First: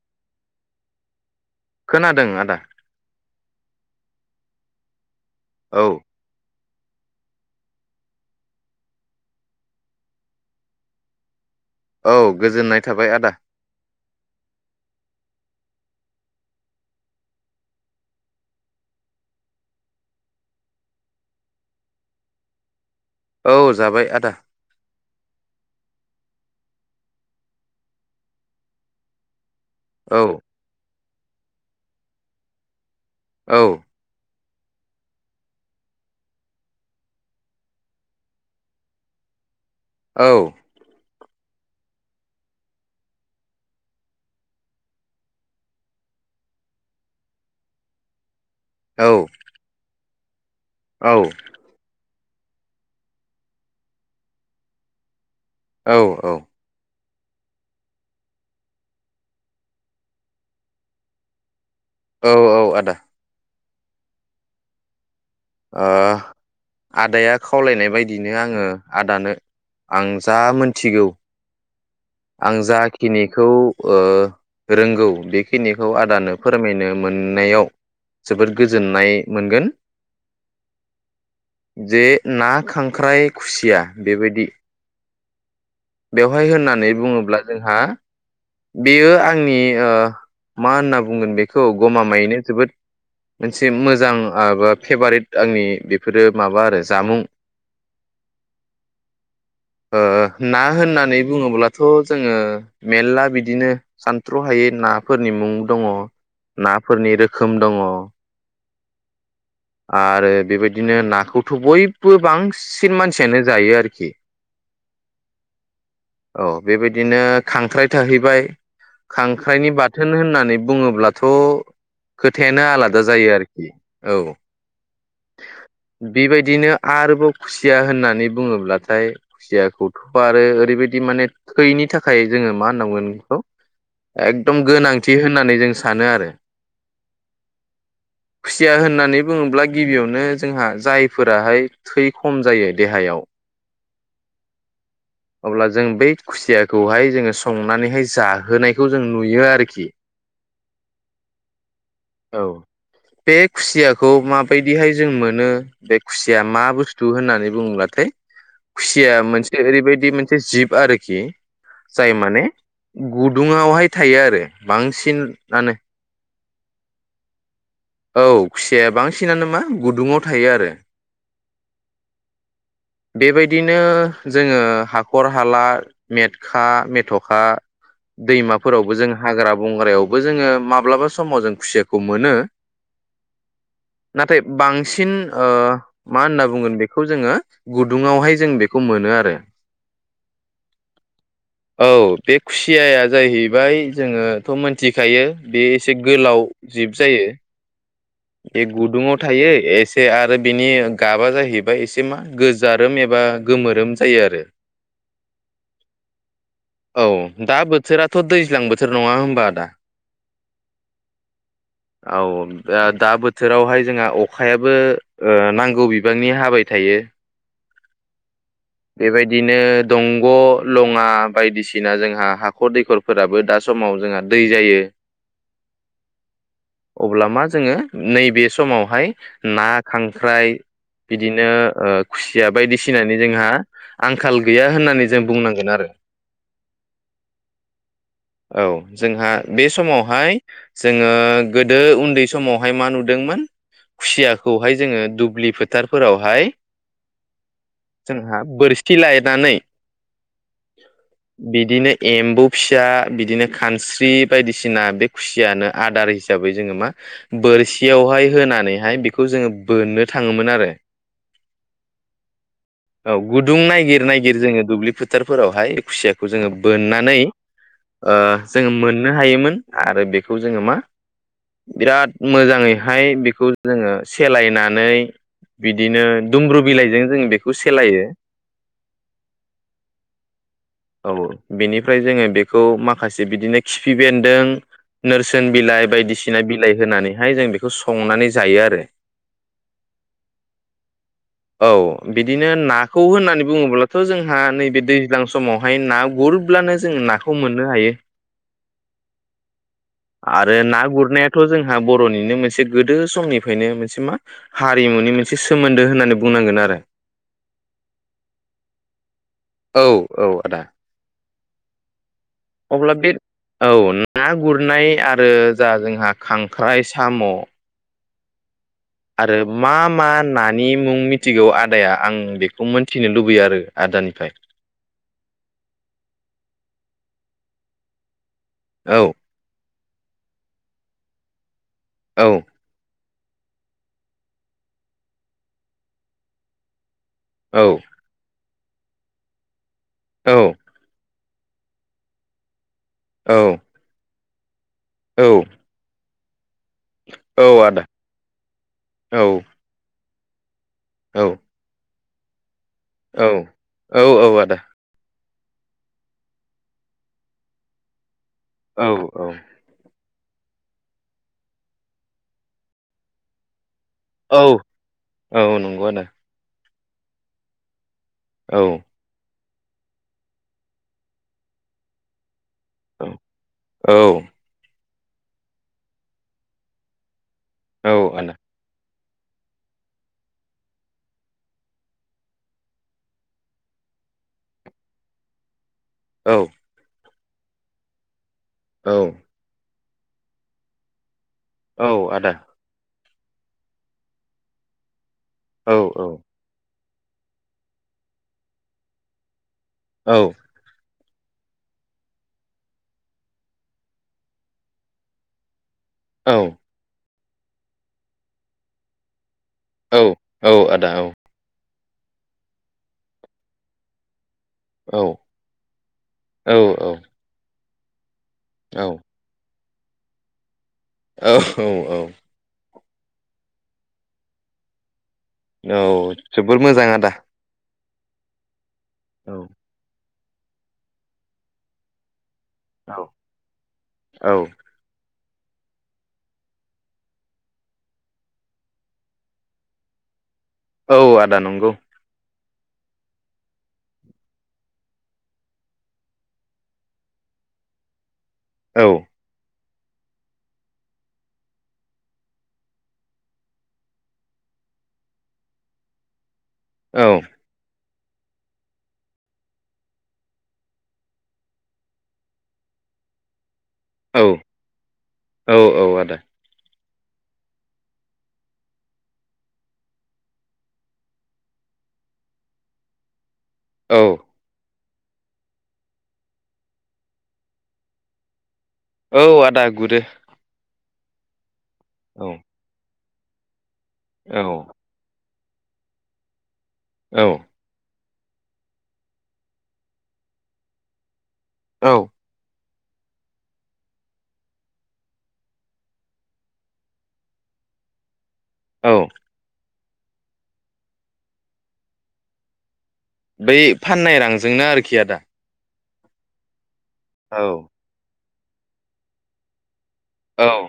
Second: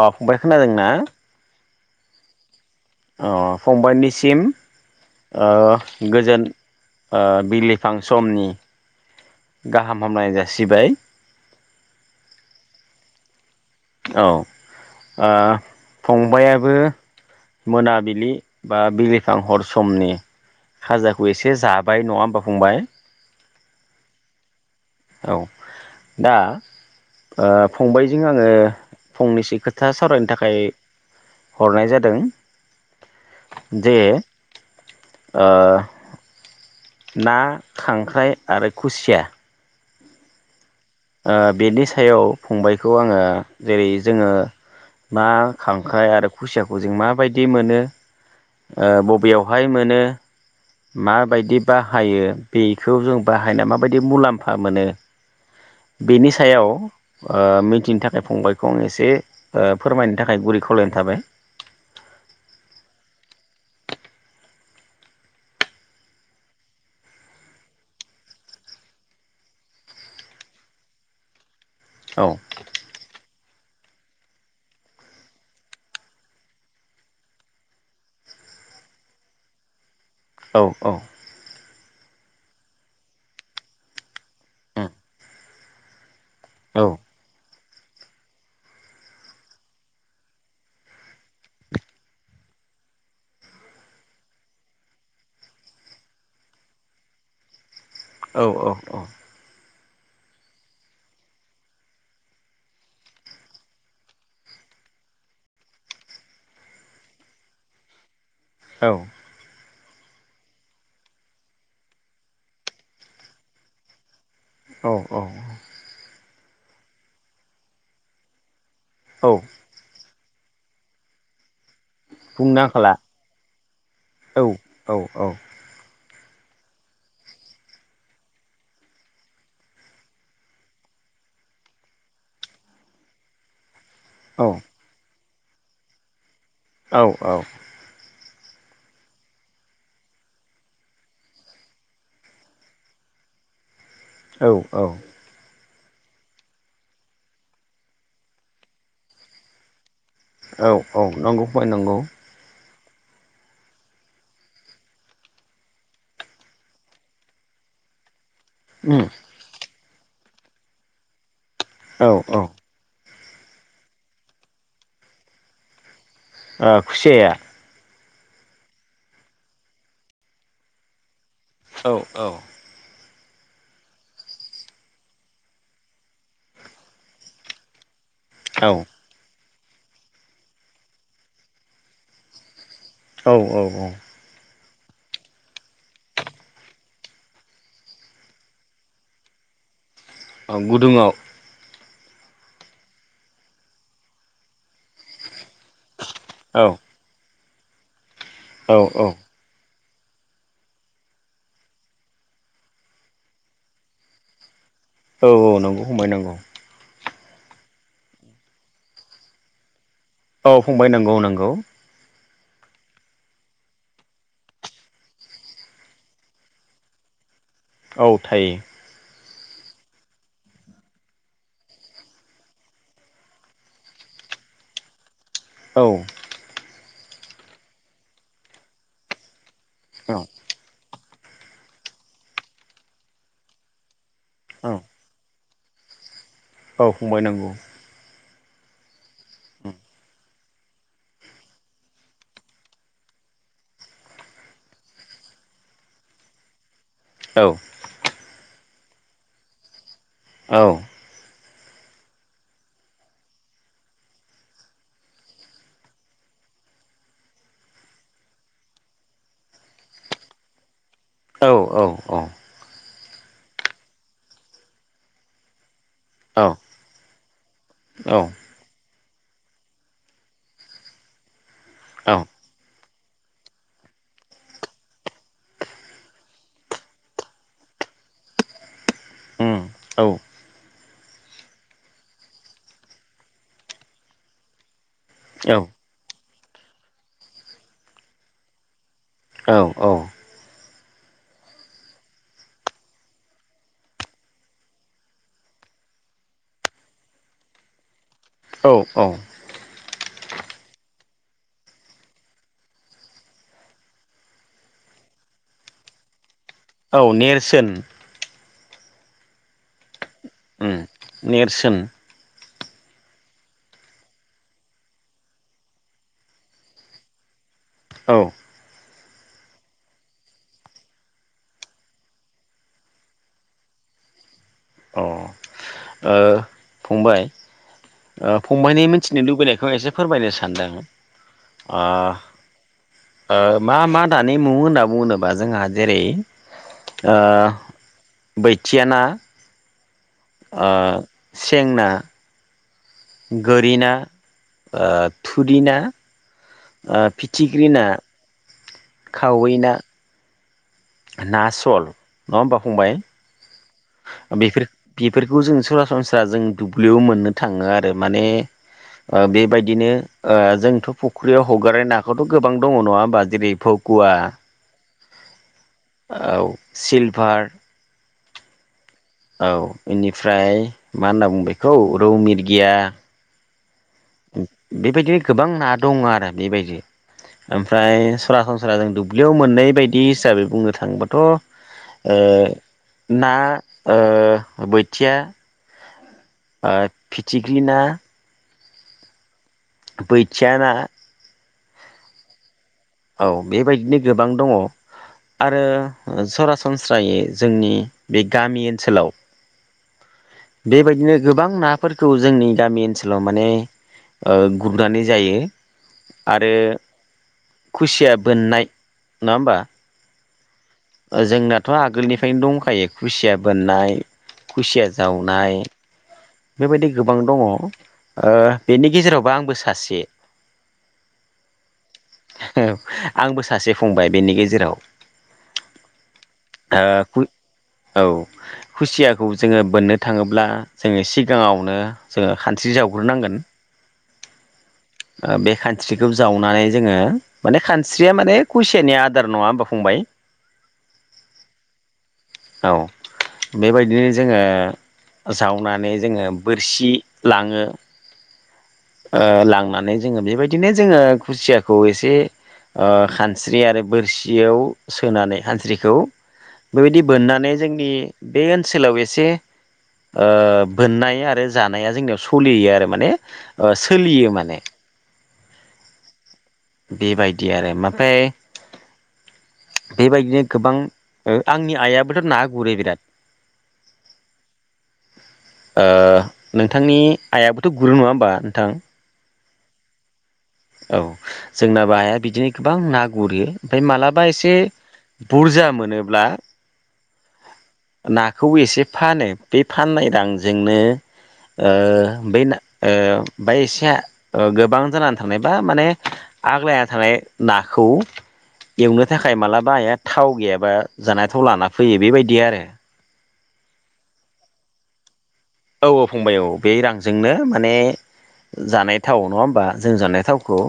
अ फंबाय खोनादों ना? खोनादों आदा। अ फंबायनिसिम औ ओ गोजोन ओ बिलिफां समनि गाहाम हामलायनाय जासिबाय। औ गोजोननाय थाबाय आदा। औ ओ फंबायाबो मोनाबिलि बा बिलिफां हर समनि खाजाखौ एसे जाबाय नङा होमबा फंबाय? औ जाबाय आदा। औ दा ओ फंबायजों आङो फंनैसो खोथ था औ सावरायनो थाखाय हरनाय जादों। औ दे। ओ ना खांख्राइ आरो खुसिया। औ। ओ बेनि सायाव फंबायखौ आङो जेरै जोङो ना खांख्राइ आरो खुसियाखौ जों माबायदि मोनो। ओ औ बबेयावहाय मोनो। माबायदि बाहायो। बेखौ जों बाहायना माबायदि मुलाम्फा मोनो। औ बेनि औ सायाव। ओ मिथिनो थाखाय फंबायखौ आं एसे ओ फोरमायनो थाखाय गुरै खावलायनाय थाबाय। औ औ आदा। ओ आदाया खावलायनाय बायदिनो आङो आदानो आं जा मोनथिगौ। औ आं जा खिनि खौ ओ रोंगौ बेखिनिखौ आदानो फोरमायनो मोननायाव जोबोद गोजोननाय मोनगोन। औ औ। जे ना खांख्राइ खुसिया बेबायदि। बेवहाय होननानै बुङोब्ला जोंहा बेयो आंनि ओ मा होनना बुंगोन बेखौ गमामायैनो जोबोद मोनसे मोजां बा फेभारेट आंनि बेफोरो माबा आरो जामुं। औ औ औ। ओ। ना होननानै बुङोब्लाथ' जोङो मेरला बिदिनो सानथ्र'हायै नाफोरनि मुं दङ नाफोरनि रोखोम दङ। औ। आरो बेबायदिनो नाखौथ' बयबो बांसिन मानसियानो जायो आरोखि। औ औ औ। औ बेबायदिनो खांख्राइ थाहैबाय। औ खांख्राइनि बाथो। होन होननानै बुङोब्लाथ'। बुंनो खोथायानो आंखाला आलादा जायो आरोखि औ। औ औ। बेबायदिनो आरोबाव खुसिया होननानै बुङोब्लाथाय खुसियाखौथ' आरो ओरैबायदि माने थैनि थाखाय जोङो मा होननांगोन बेखौ औ एकदम गोनांथि। थि होननानै जों सानो आरो। औ औ। खुसिया होननानै बुङोब्ला गिबियावनो जोंहा जायफोराहाय थै खम जायो देहायाव औ औ। अब्ला जों बै खुसियाखौहाय जोङो संनानैहाय जाहोनायखौ जों नुयो आरोखि। औ औ नंगौ फय नंगौ। बेे खुसिया खौ माबायदिहाय जों मोनो बे खुसिया मा बुस्थु होननानै बुङोब्लाथाय खुसिया मोनसे ओरैबाय दि मोनसे जिब आरोखि। औ जाय औ माने गुदुङावहाय थायो आरो बांसिनानो। ओ खुसियाया औ खुसिया बांसिनानो मा गुदुङाव थायो आरो। औ औ बेबायदिनो जोङो हाखर हाला मेटखा मेथ'खा औ दैमाफोरावबो जों हाग्रा बंग्रायावबो जोङो माब्लाबा समाव जों खुसियाखौ मोनो। औ औ औ नाथाय बांसिन ओ मा होनना बुंगोन बेखौ जोङो गुदुङावहाय जों बेखौ मोनो आरो। ओं गुदुङाव औ बे खुसियाया जाहैबाय जोङोथ' मोनथिखायो। बे एसे गोलाव औ जिब जायो। बे औ औ गुदुङाव थायो एसे से आरो बिनि गाबा जाहैबाय एसे मा गोजारोम एबा गोमोरोम जायो आरो। औ औ नंगौ फंबाय नंगौ। औ दा बोथोराथ' दैज्लां बोथोर नङा होमबा आदा? औ फंबाय नंगौ नंगौ। औ दा दा बोथोरावहाय जोंहा अखायाबो ओ नांगौ बिबांनि हाबाय थायो। औ थायो। बेबायदिनो दंग' लङा बायदिसिना जोंहा हाखर दैखरफोराबो दा समाव जोंहा दै जायो। औ अब्ला मा जोङो नैबे समावहाय ना औ खांख्राइ। बिदिनो ओ खुसिया बायदिसिनानि जोंहा आंखाल गैया औ होननानै जों बुंनां बेनो आरो। औ फंबाय नंगौ। औ जोंहा बे समावहाय जोङो गोदो उन्दै समावहाय मा नुदोंमोन खुसियाखौहाय जोङो दुब्लि फोथारफोरावहाय औ जोंहा बोरसि खिलायनानै औ। बिदिनो एम्बौ फिसा बिदिनो खानस्रि बायदिसिना बे खुसियानो आदार हिसाबै जोङो मा बोरसियावहाय होनानैहाय बेखौ जोङो बोननो थाङोमोन आरो। औ औ औ। औ गुदुं नायगिर नायगिर जोङो दुब्लि फोथारफोरावहाय खुसियाखौ जों औ बोननानै औ ओ जों मोन मोननो हायोमोन आरो बेखौ जोङो मा औ मोजाङै हाय बेखौ जोङो सेलायनानै बिदिनो दुमब्रु बिलाइजों जों बेखौ सेलायो। उम औ। औ बेनिफ्राय जोङो बेखौ माखासे बिदिनो खिफि बेन्दों नोरसोन बिलाइ बायदिसि दिसिना बिलाइ होनानै बेहाय जों बेखौ संनानै जायो आरो। औ औ। औ बिदिनो नाखौ होननानै बुङोब्लाथ' जोंहा नैबे दैज्लां समावहाय ना गुरब्लानो जों नाखौ मोननो हायो। औ औ। आरो ना गुरनायाथ' जोंहा बर' बर'निनो मोनसे गोदो समनिफ्रायनो मोनसे मा हारिमुनि मोनसे सोमोन्दो होननानै बुंनांगोन आरो औ नेरसोन। औ। औ आदा उम नेरसोन। अब्ला बे औ ना गुरनाय आरो जा जोंहा खांख्राइ साम' औ। आरो मा मा नानि मुं मिथिगौ आदाया आं बेखौ मोनथिनो लुबैयो आरो आदानिफ्राय। अ ओ फंबाय ओ फंबायनि औ मोनथिनो लुबैनायखौ एसे फोरमायनो सानदों ओ औ ओ मा मा दानि मु होनना बुङोबा जोंहा जेरै ओह औ बोथिया ना। औ ओह सेंना। औ गोरिना। ओ औ थुरिना। औ फिथिख्रि आदा ना। औ खावै ना। औ ना सल। नङा होमबा। फंबाय। औ औ आदा। बेफोर बेफोरखौ जों सरासनस्रा जों दुब्लियाव मोननो थाङो आरो माने। औ औ बेबायदिनो। ओ जोंथ फुख्रियाव हगारनाय नाखौथ गोबां दङ नङा होमबा जेरै फौ औ औ नंगौ आदा। औ सिलभार। औ। औ बेनिफ्राय मा होनना बुंङो बेखौ रौ मिर गिया। औ औ। बेबायदिनो गोबां ना दङ आरो बेबायदि। औ ओमफ्राय आदा सरासनस्रा जों दुब दुब्लियाव मोननाय बायदि हिसाबै बुंनो थाङोबाथ ओ ना ओ बोथिया। औ ओ। फिथिख्रि ना। औ। बैथिया ना। औ आदा। औ बेबायदिनो गोबां दङ। आरो औ आदा औ सरासनस्रा सरासनस्रायै जोंनि बे गामि ओनसोलाव। बेबायदिनो। गोबां नाफोरखौ जोंनि गामि ओनसोलाव माने ओ गुरनानै जायो आरो खुसिया बोननाय नङा होमबा? उम औ आदा औ थ आगोलनिफ्रायनो दंखायो खुसिया बोननाय खुसिया जावनाय औ बेबायदि गोबां दङ, ओ बेनि गेजेरावबो आंबो सा सासे औ-औ-औ आंबो सासे फंबाय बेनि गेजेराव। औ जोबोर मोजां आदा। ओ औ। खुसियाखौ औ जोंङो बोननो थांङोब्ला जोंङो सिगाङावनो जोंङो खानस्रि जावग्रोनांगोन। औ ओ बे खानस्रिखौ जावनानै जोंङो माने खानस्रिया माने कुइसियानि आदार नङा होनबा फंबाय। औ आदा नंगौ। औ बेबायदिनो जोंङो जावनानै जोंङो बोरसि लाङो। औ ओ लांना नै जोंङो बेबायदिनो जोंङो खुसियाखौ एसे ओ खानस्रि आरो बोरसियाव सोनानै खानस्रिखौ बेबायदि औ बोननानै जोंनि बे ओनसोलाव एसे ओ बोननाय आरो जानाया जोंनियाव सलियो आरो माने ओ सोलियो माने। औ-औ आदा। बेबायदि आरो माफ्राय बेबायदिनो गोबां ओ आंनि आइयाबोथ ना गुरो बिराद। औ ओ नोंथांनि आइयाबोथ गुरो नङा होमबा नोंथां? औ आदा गुरो। औ जोंनाबो औ आइाबिदिनो गोबां ना गुरो। ओमफाय मालाबा एसे बुरजा मोनोब्ला औ नाखौ एसे फानो बे फाननाय रांजोंनो ओ औ बे ना ओ ओमफाय एसे ओ गोबां जानान थानाय बा माने आग्लाना थानाय नाखौ औ एवनो थाखाय मालाबा आइया थाव गैयाबा जानायथाव लाना फैयो बेबायदि आरो। बै फाननाय रांजोंनो आरोखि आदा। औ-औ फंबाय औ। बे रांजोंनो औ माने जानाय थाव नङा होमबा। जों जानाय थावखौ औ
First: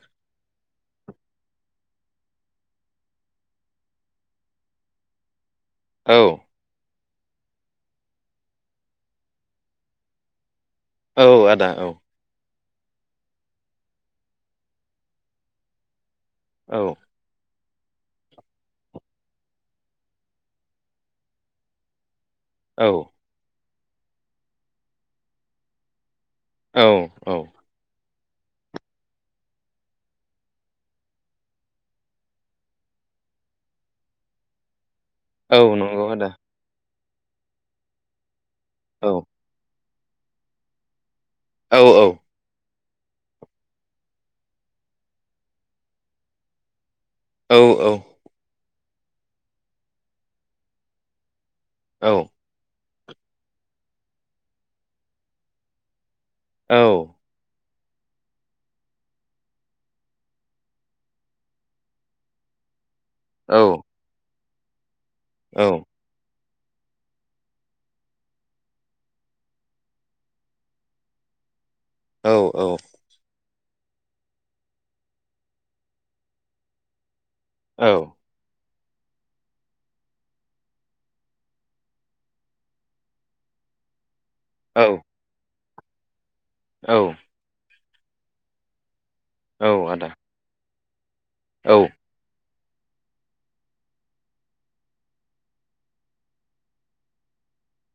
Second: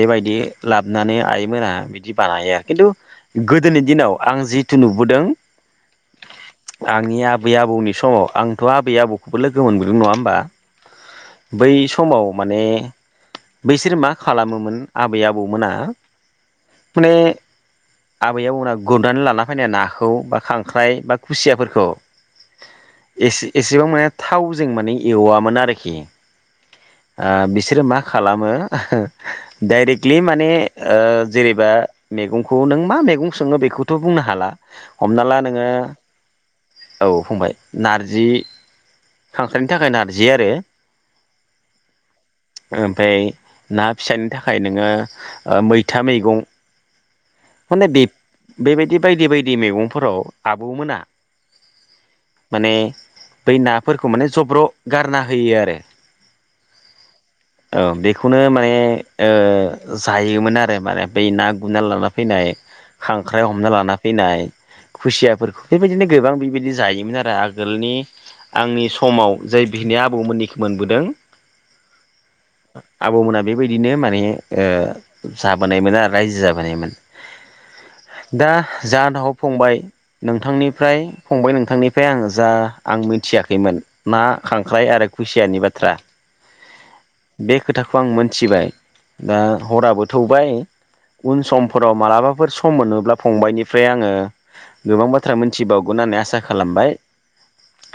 बेबायदि। लाबनानै आइमोना बिदि बानाया खिन्थु गोदोनि दिनाव आं जिथु नुबोदों। औ। आंनि आबै-आबौनि समाव आं थ' आबै-आबौखौबो लोगो मोनबोदों नङा होमबा? औ आदा बै औ समाव माने। बैसोर मा खालामोमोन आबै-आबौमोना। औ माने। आबैयाव उनाव गुरनानै लाना फैनाय नाखौ बा खांख्राइ बा खुसियाफोरखौ। औ एसे एसेबां माने थावजों माने एवामोन आरोखि। औ ओ बिसोरो मा खालामो डाइरेक्टलि माने ओ जेरैबा मेगंखौ नों मा मेगं सङो बेखौथ' नों बुंनो हाला। हमना ला औ नोङो। नंगौ आदा औ फंबाय नारजि। औ खांख्राय थाखाय नारजि आरो। औ-औ। ओमफाय ना फिसानि थाखाय नोङो ओ मैथा मैगं। औ माने बि बेबायदि बायदि बायदि मैगंफोराव आबौमोना। औ माने। बै नाफोरखौ माने जब्र' गारना होयो आरो। औ। औ बेखौनो माने ओ जायोमोन आरो माने बै ना गुरना लाना फैनाय। खांख्राइ हमना लाना फैनाय खुसियाफोरखौ बेबायदिनो गोबां बि बेदि जायोमोन आरो आगोलनि आंनि समाव जाय बिनाया आबौमोननिखौ मोनबोदों औ-औ आबौमोना बेबायदिनो माने जाबोनायमोन आरो रायजो जाबोनायमोन औ दा जा नाव फंबाय नोंथांनिफ्राय फंबाय नोंथांनिफ्राय आं जा आं मिथियाखैमोन ना खांख्राय आरो खुसियानि बाथ थ्रा औ खोथाखौ आं मोनथिबाय दा हराबो आदा थौबाय उन औ फोराव मालाबाफोर स सम मोनोब्ला फंबायाइनिफ्राय आङो गोबां बाथ्रा मोनथिबावगोन होननानै आसा खालामबाय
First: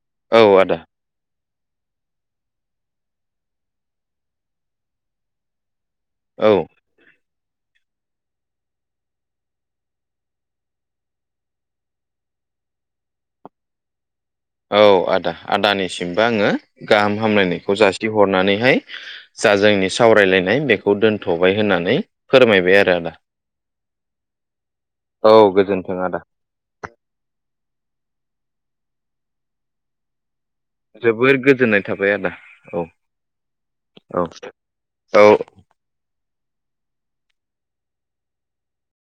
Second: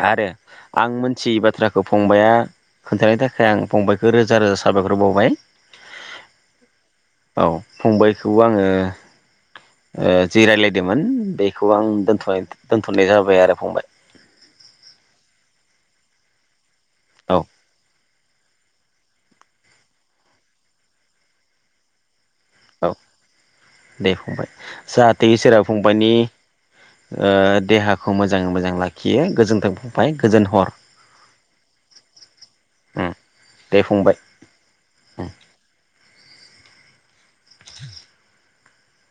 आरो औ आदा आं मोनथियोबा बाथ्राखौ फंबाया खोन्थानायनि थाखाय आं फंबायखौ रोजा रोजा साबायखर बावबाय औ औ फंबायखौबो आङो ओ जि रायलायदोंमोन बेखौ आं दोनथ'नाय दोनथ'नाय जाबाय आरो फंबाय औ आदा आदानिसिमबो आङो गाहाम औ हामलायनायखौ जासि हरनानैहाय जा जोंनि सावरायलायनाय बेखौ दोनथ'बाय होननानै फोरमायबाय औ आरो आदा दे फंबाय जाहाथे औ इसोरा गोजोन्थों फंबायनि आदा ओ देहा खौ मोजाङै मोजां लाखियो गोजोन्थों फंबाय। गोजोन हर जोबोर गोजोननाय थाबाय आदा औ उम दे फंबाय औ उम औ